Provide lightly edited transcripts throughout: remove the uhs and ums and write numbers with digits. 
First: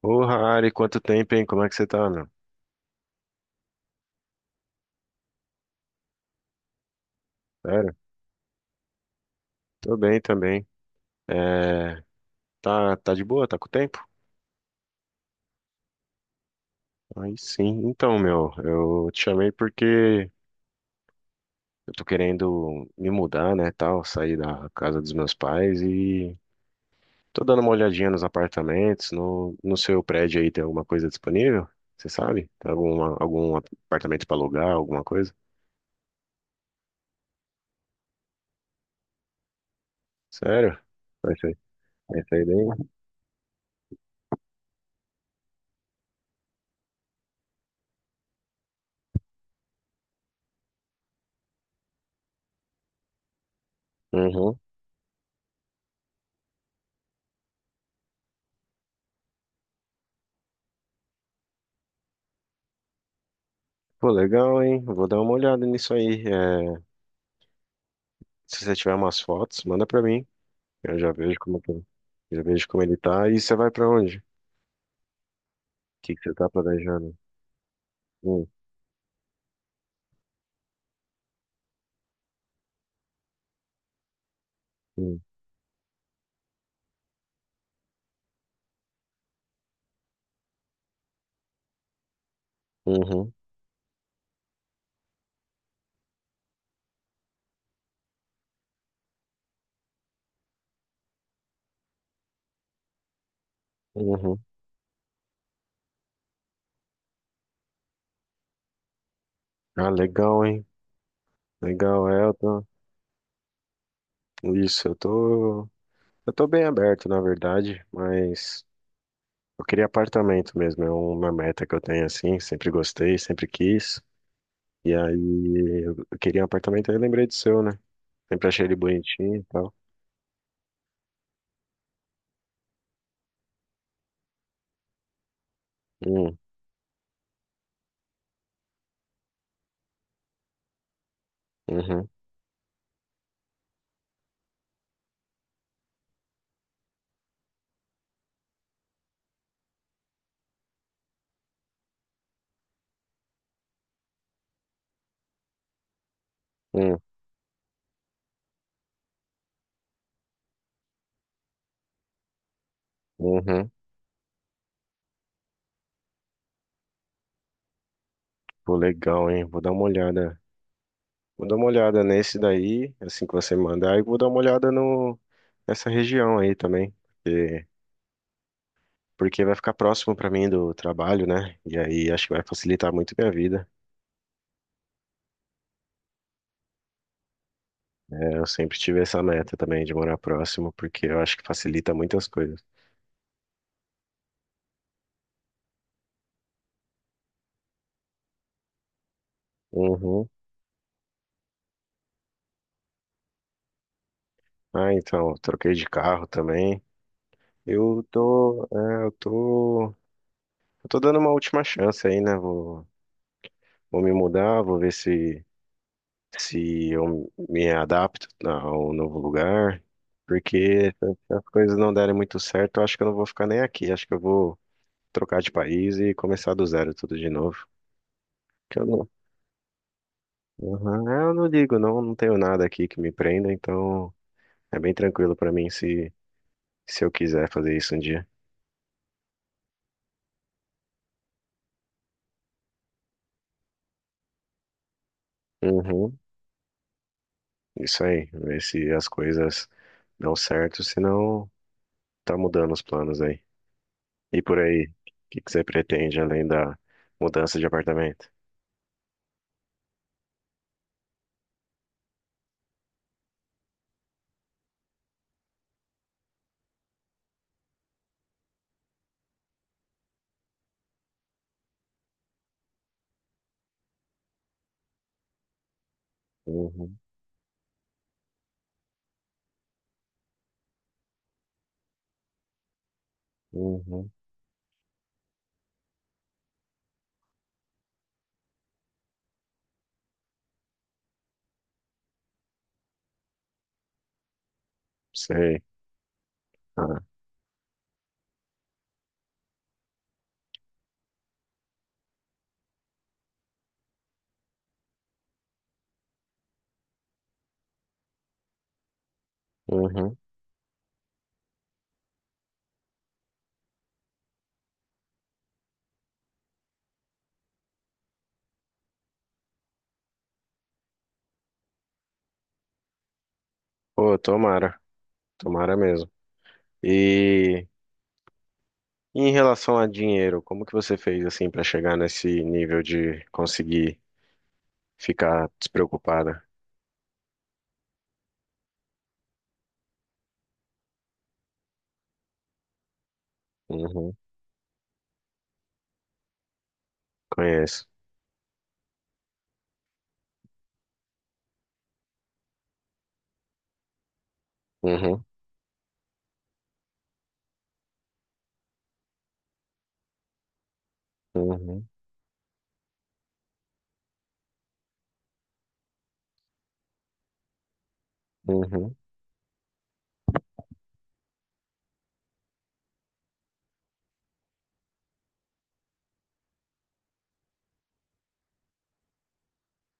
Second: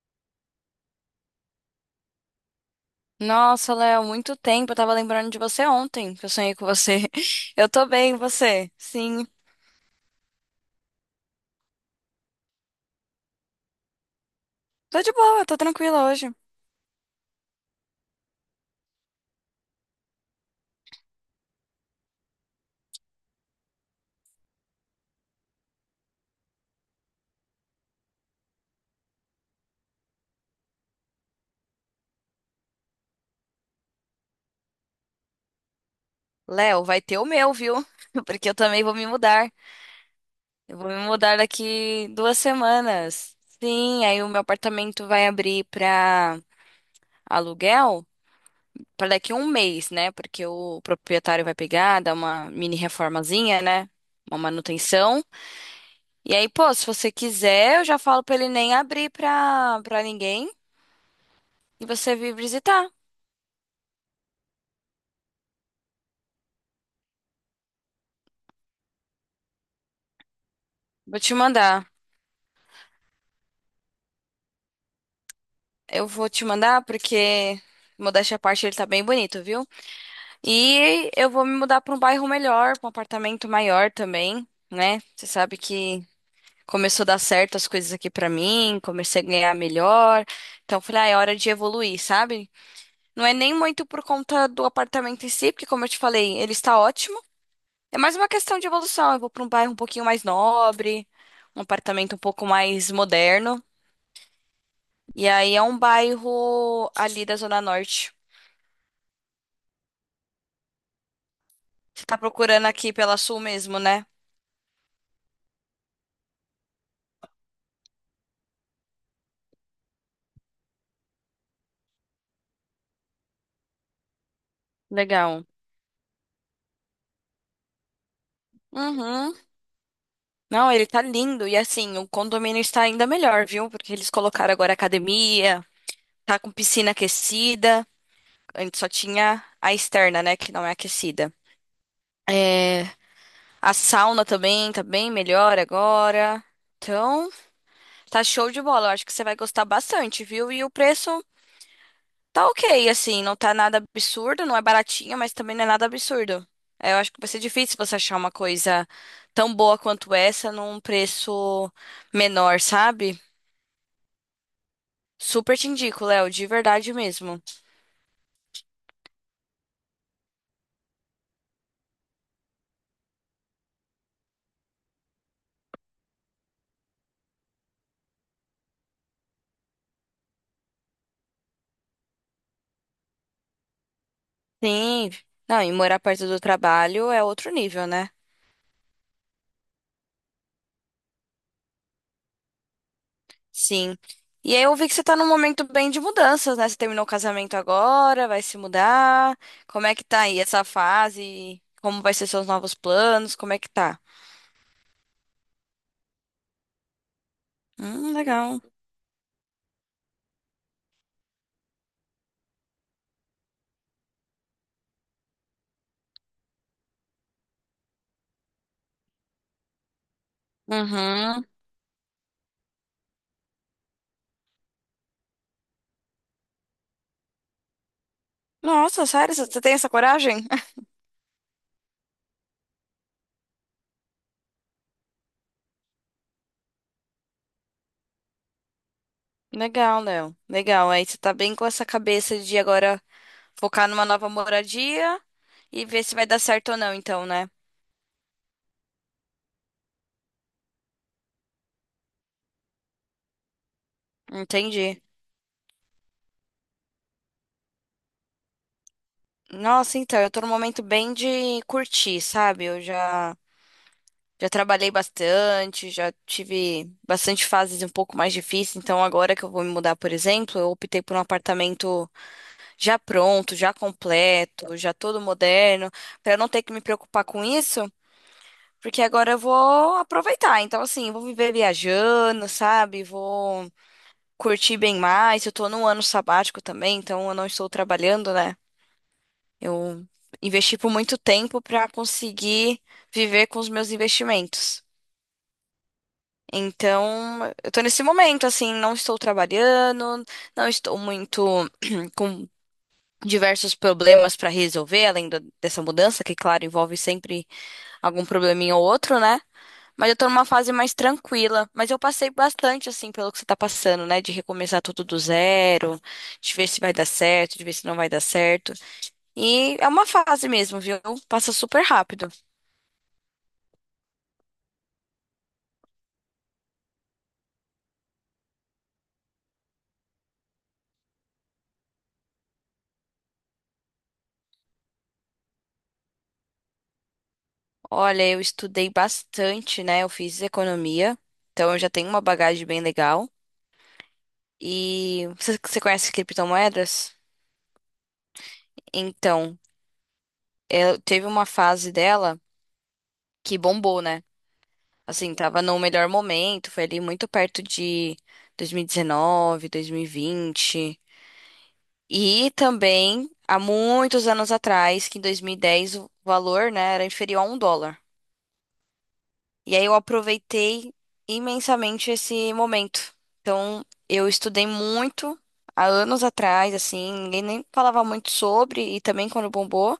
Ô, Harry, quanto tempo, hein? Como é que você tá, meu? Nossa, Léo, muito tempo. Eu tava lembrando de você ontem, que eu sonhei com você. Eu tô Sério? bem, e você? Sim. Tô bem também. É, tá, de boa? Tá com tempo? Tô de boa, tô tranquila hoje. Aí sim. Então, meu, eu te chamei porque eu tô querendo me mudar, né, tal, sair da casa dos meus pais e tô dando uma olhadinha nos apartamentos, no seu prédio aí tem alguma coisa disponível? Você sabe? Tem algum apartamento pra alugar, alguma coisa? Léo, vai ter o meu, viu? Porque eu também vou me mudar. Sério? Eu vou me Vai mudar sair, daqui vai duas sair daí? semanas. Sim, aí o meu apartamento vai abrir pra aluguel pra daqui um mês, né? Porque o proprietário vai pegar, dar uma mini reformazinha, né? Uma Uhum. manutenção. E aí, pô, se você quiser, eu já falo pra ele nem abrir pra, ninguém. E você vir visitar. Pô, legal, hein? Vou dar uma olhada nisso aí. É, se você tiver umas fotos, manda pra mim. Eu já Vou te vejo como que, é. mandar. Já vejo como ele tá. E você vai pra onde? O Eu que que vou você te tá mandar planejando? porque, modéstia à Hum, parte, ele tá bem bonito, viu? E eu vou me mudar pra um bairro melhor, pra um apartamento maior também, né? hum, Você sabe que começou a dar certo as coisas aqui pra mim, comecei a ganhar melhor. Então, eu falei, ah, é hora de evoluir, sabe? Não uhum, é nem muito por conta do apartamento em si, porque, como eu te falei, ele está ótimo. É mais uma questão de evolução. Eu vou pra um bairro um pouquinho mais nobre, um apartamento um pouco mais moderno. uhum. E aí é um bairro ali da Zona Norte. Ah, legal, hein? Você Legal, tá Elton. procurando aqui pela Sul mesmo, né? Isso, eu tô bem aberto, na verdade, mas eu queria apartamento mesmo. É uma meta que eu tenho assim, sempre gostei, sempre quis. E Legal. aí eu queria um apartamento, aí eu lembrei do seu, né? Sempre achei ele Uhum. bonitinho e tal. Não, ele tá lindo. E assim, o condomínio está ainda melhor, viu? Porque eles colocaram agora academia, Hum, tá com piscina aquecida. Antes só tinha a externa, né? Que não é aquecida. uhum, É, a sauna também tá bem melhor agora. Então, tá show de bola. Eu acho que você vai gostar bastante, viu? E o preço tá ok, assim, não tá nada absurdo, não é baratinho, mas também não é nada absurdo. É, eu hum, acho que vai ser difícil você achar uma coisa tão boa quanto essa num preço menor, sabe? uhum. Super te indico, Léo, de verdade mesmo. Pô, legal, hein? Vou dar uma olhada. Vou dar uma olhada nesse daí, assim que você mandar, e vou dar uma olhada no nessa região aí também, porque, porque vai ficar próximo pra mim do trabalho, né? E aí acho que vai facilitar muito minha vida. Sim. Não, e morar perto do trabalho é outro nível, né? É, eu sempre tive essa meta também de morar próximo, porque eu acho que facilita muitas coisas. Sim. E aí eu vi que você tá num momento bem de mudanças, né? Você terminou o casamento agora, vai se mudar. Como é que tá Uhum. aí essa fase? Como vai ser seus novos planos? Como é que tá? Ah, então, eu troquei de carro também. Eu Legal. tô, é, eu tô dando uma última chance aí, né? Vou me mudar, vou ver se eu me adapto ao novo lugar, porque se as Uhum. coisas não derem muito certo, eu acho que eu não vou ficar nem aqui. Acho que eu vou trocar de país e começar do zero tudo de novo. Que eu Nossa, não, sério? Você tem essa coragem? Aham, é, eu não ligo, não, não tenho nada aqui que me prenda, então é bem tranquilo pra mim se eu quiser fazer isso um dia. Legal, Léo. Legal. Aí você tá bem com essa cabeça de agora focar numa nova moradia e ver se Uhum, vai dar certo ou não, então, né? isso aí, ver se as coisas dão certo, senão tá mudando os planos aí. E por aí, o Entendi. que que você pretende além da mudança de apartamento? Nossa, então, eu tô num momento bem de curtir, sabe? Eu já trabalhei bastante, já tive bastante fases um pouco mais difíceis, então agora que eu vou me mudar, por exemplo, eu optei por um apartamento já pronto, já completo, já todo moderno, pra eu não ter que me Uhum. preocupar com isso. Porque agora eu vou aproveitar. Então, assim, eu vou viver viajando, sabe? Vou Uhum. curtir bem mais. Eu tô num ano sabático também, então eu não estou trabalhando, né? Eu investi por muito tempo pra conseguir viver com os meus investimentos. Sei. Ah, Então, eu tô nesse momento, assim, não estou trabalhando, não estou muito com diversos problemas pra resolver, além dessa mudança, que, claro, envolve sempre algum probleminha ou outro, né? Mas uhum. eu tô numa fase mais tranquila. Mas eu passei bastante, assim, pelo que você tá passando, né? De recomeçar tudo do zero, de ver se vai dar certo, de ver se não vai dar certo. E é uma fase mesmo, viu? Passa super rápido. Pô, tomara. Tomara mesmo. E em relação a dinheiro, como que você fez assim pra chegar nesse nível de conseguir ficar despreocupada? Olha, eu estudei bastante, né? Eu fiz economia, então eu já tenho uma bagagem bem legal. Uhum. E você conhece criptomoedas? Conheço. Então, eu, teve uma fase dela que bombou, né? Uhum. Assim, tava no melhor momento, foi ali muito perto de 2019, 2020. E dezenove, dois mil e vinte. Uhum. E também, há muitos anos atrás, que em 2010 o valor, né, era inferior a um dólar. Uhum. E aí eu aproveitei imensamente esse momento. Então, eu estudei muito há anos atrás, assim, ninguém nem falava muito sobre, e também quando bombou.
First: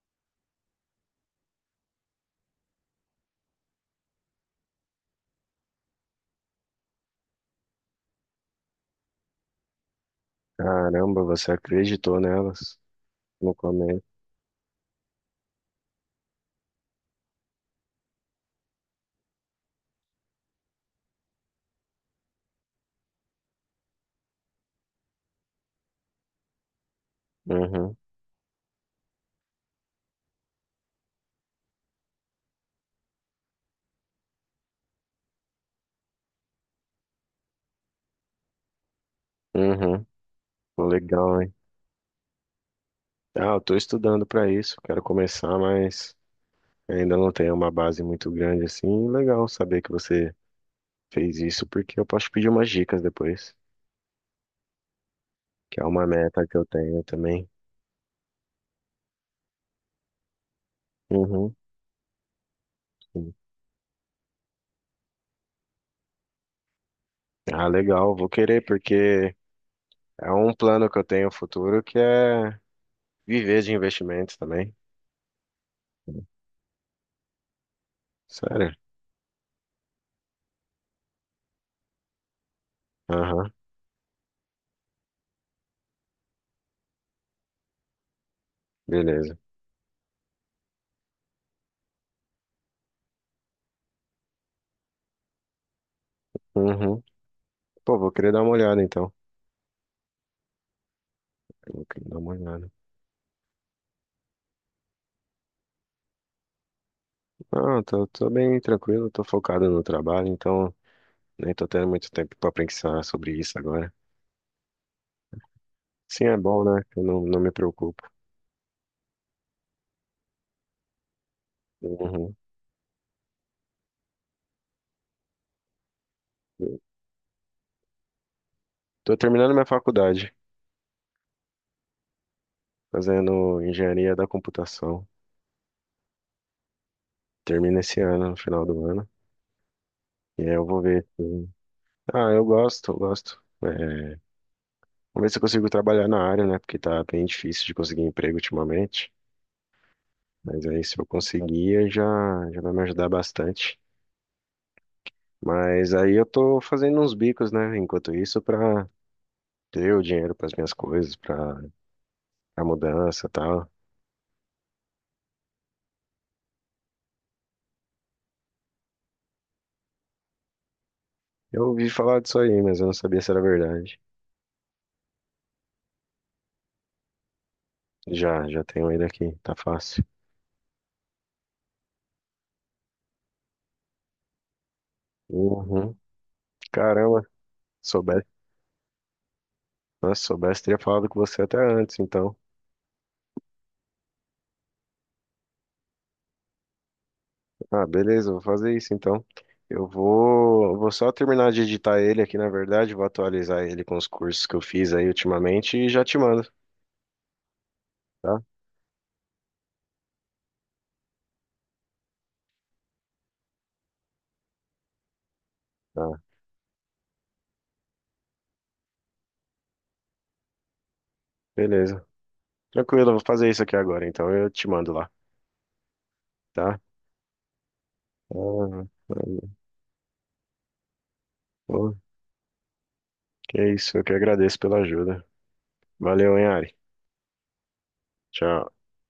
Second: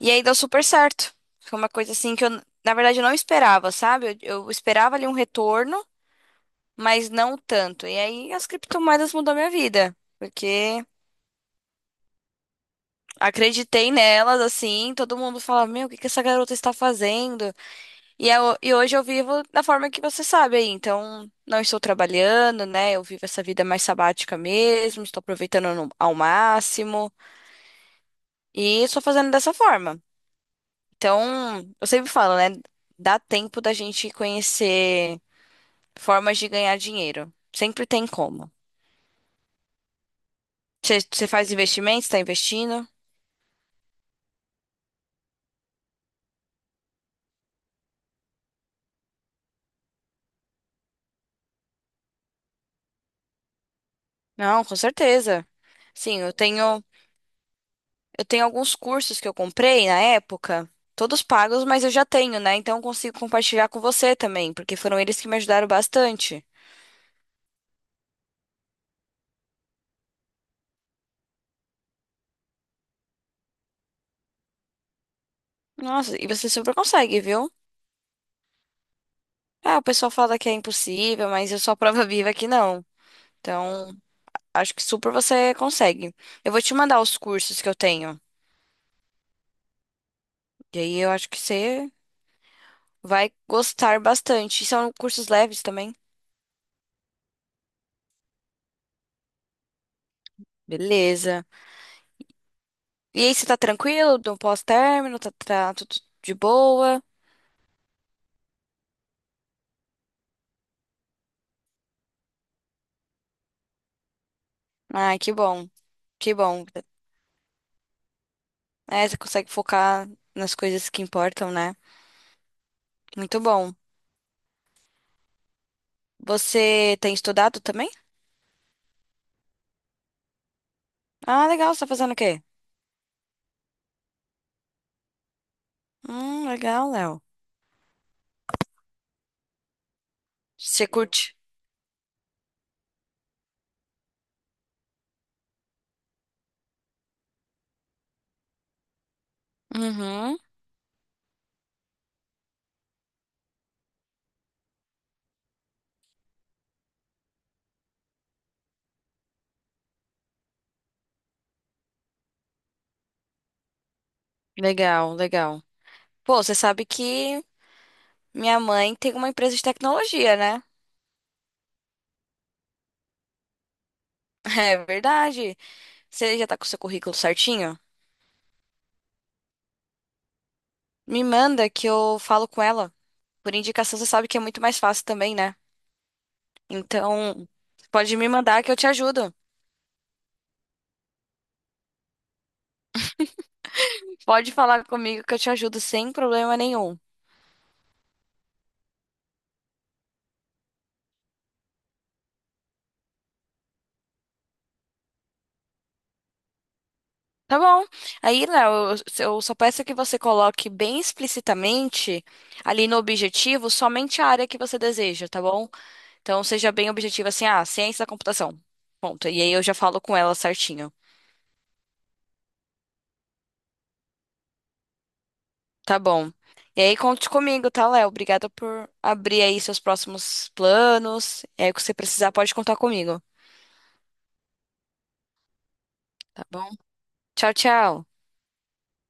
E aí deu super certo. Foi uma coisa assim que eu, na verdade, eu não esperava, sabe? Eu esperava ali um retorno, mas não tanto. E aí as criptomoedas mudou minha vida, porque Caramba, você acreditou nelas no acreditei começo. nelas, assim, todo mundo fala, meu, o que que essa garota está fazendo? E, e hoje eu vivo da forma que você sabe aí, então não estou trabalhando, né? Eu vivo essa vida mais sabática mesmo, estou aproveitando ao máximo Uhum. e estou fazendo dessa forma. Então, eu sempre falo, né? Dá tempo da gente conhecer formas de ganhar dinheiro. Sempre tem como. Uhum. Você Legal, faz hein? investimentos, está investindo? Ah, eu tô estudando pra isso. Quero começar, mas ainda não tenho uma base muito grande assim. Legal saber que você fez isso, porque eu posso pedir umas dicas depois, Não, com certeza. que é uma Sim, meta que eu tenho também. eu tenho alguns cursos que eu comprei na época, todos Uhum, pagos, mas eu já tenho, né? Então eu consigo sim. compartilhar com você também, porque foram eles que me ajudaram bastante. Ah, legal, vou querer porque é um plano que eu tenho futuro que é viver de investimentos também. Nossa, e você super consegue, viu? Sério? Ah, o pessoal fala que é impossível, mas eu sou a prova viva que não. Aham, Então, acho que super você consegue. Eu vou te mandar os cursos que eu tenho. beleza. E aí eu acho que você vai gostar bastante. E são cursos leves também. Uhum. Pô, vou querer dar uma olhada então. Beleza. Vou querer dar uma olhada. E aí, você tá tranquilo do pós-término? Tá, tá tudo de boa? Ah, tô, tô bem tranquilo, tô focado no trabalho, então nem tô tendo muito tempo pra pensar sobre isso agora. Ai, que bom. Sim, Que é bom, bom. né? Eu não, não me preocupo. É, você consegue focar nas coisas que importam, né? Uhum. Muito bom. Você tem estudado também? Tô terminando minha faculdade. Ah, legal. Você tá fazendo o quê? Fazendo engenharia da computação. Legal, Léo. Termina esse ano, no final do ano. E aí eu vou Você ver. curte? Se- ah, eu gosto, eu gosto. É, vamos ver se eu consigo trabalhar na área, né? Porque tá bem difícil de conseguir emprego ultimamente. Uhum. Mas aí se eu conseguir, já vai me ajudar bastante. Mas aí eu tô fazendo uns bicos, né? Enquanto isso, pra ter o dinheiro para as minhas coisas, pra a mudança e tal. Legal, legal. Pô, você sabe que minha mãe tem uma empresa de tecnologia, né? Eu ouvi falar disso aí, mas eu não sabia se era verdade. É verdade. Você já tá com o seu currículo certinho? Já, já tenho ele aqui, tá fácil. Me manda que eu falo com ela. Por indicação, você sabe que é muito mais fácil também, né? Uhum. Caramba, Então, pode soubesse. me mandar que eu te ajudo. Nossa, se soubesse, teria falado com você até antes, então. Pode falar comigo que eu te ajudo sem problema nenhum. Ah, beleza, vou fazer isso então. Vou só terminar de editar ele aqui, na verdade, vou atualizar ele com os cursos que eu fiz aí ultimamente e já te mando, Tá bom. tá? Aí, Léo, eu só peço que você coloque bem explicitamente ali no objetivo somente a área que você deseja, tá bom? Tá, Então, seja bem objetivo assim, ah, ciência da computação. Ponto. E aí eu já falo com ela certinho. beleza. Tranquilo, eu vou fazer isso aqui agora, então eu te mando lá, Tá bom. tá? E aí, conte comigo, tá, Léo? Obrigada Ah, por abrir valeu. aí seus próximos planos. É, o que você Pô, precisar, pode contar comigo. que isso, eu que agradeço pela ajuda. Valeu, Tá hein, bom? Ari. Tchau, tchau. Tchau.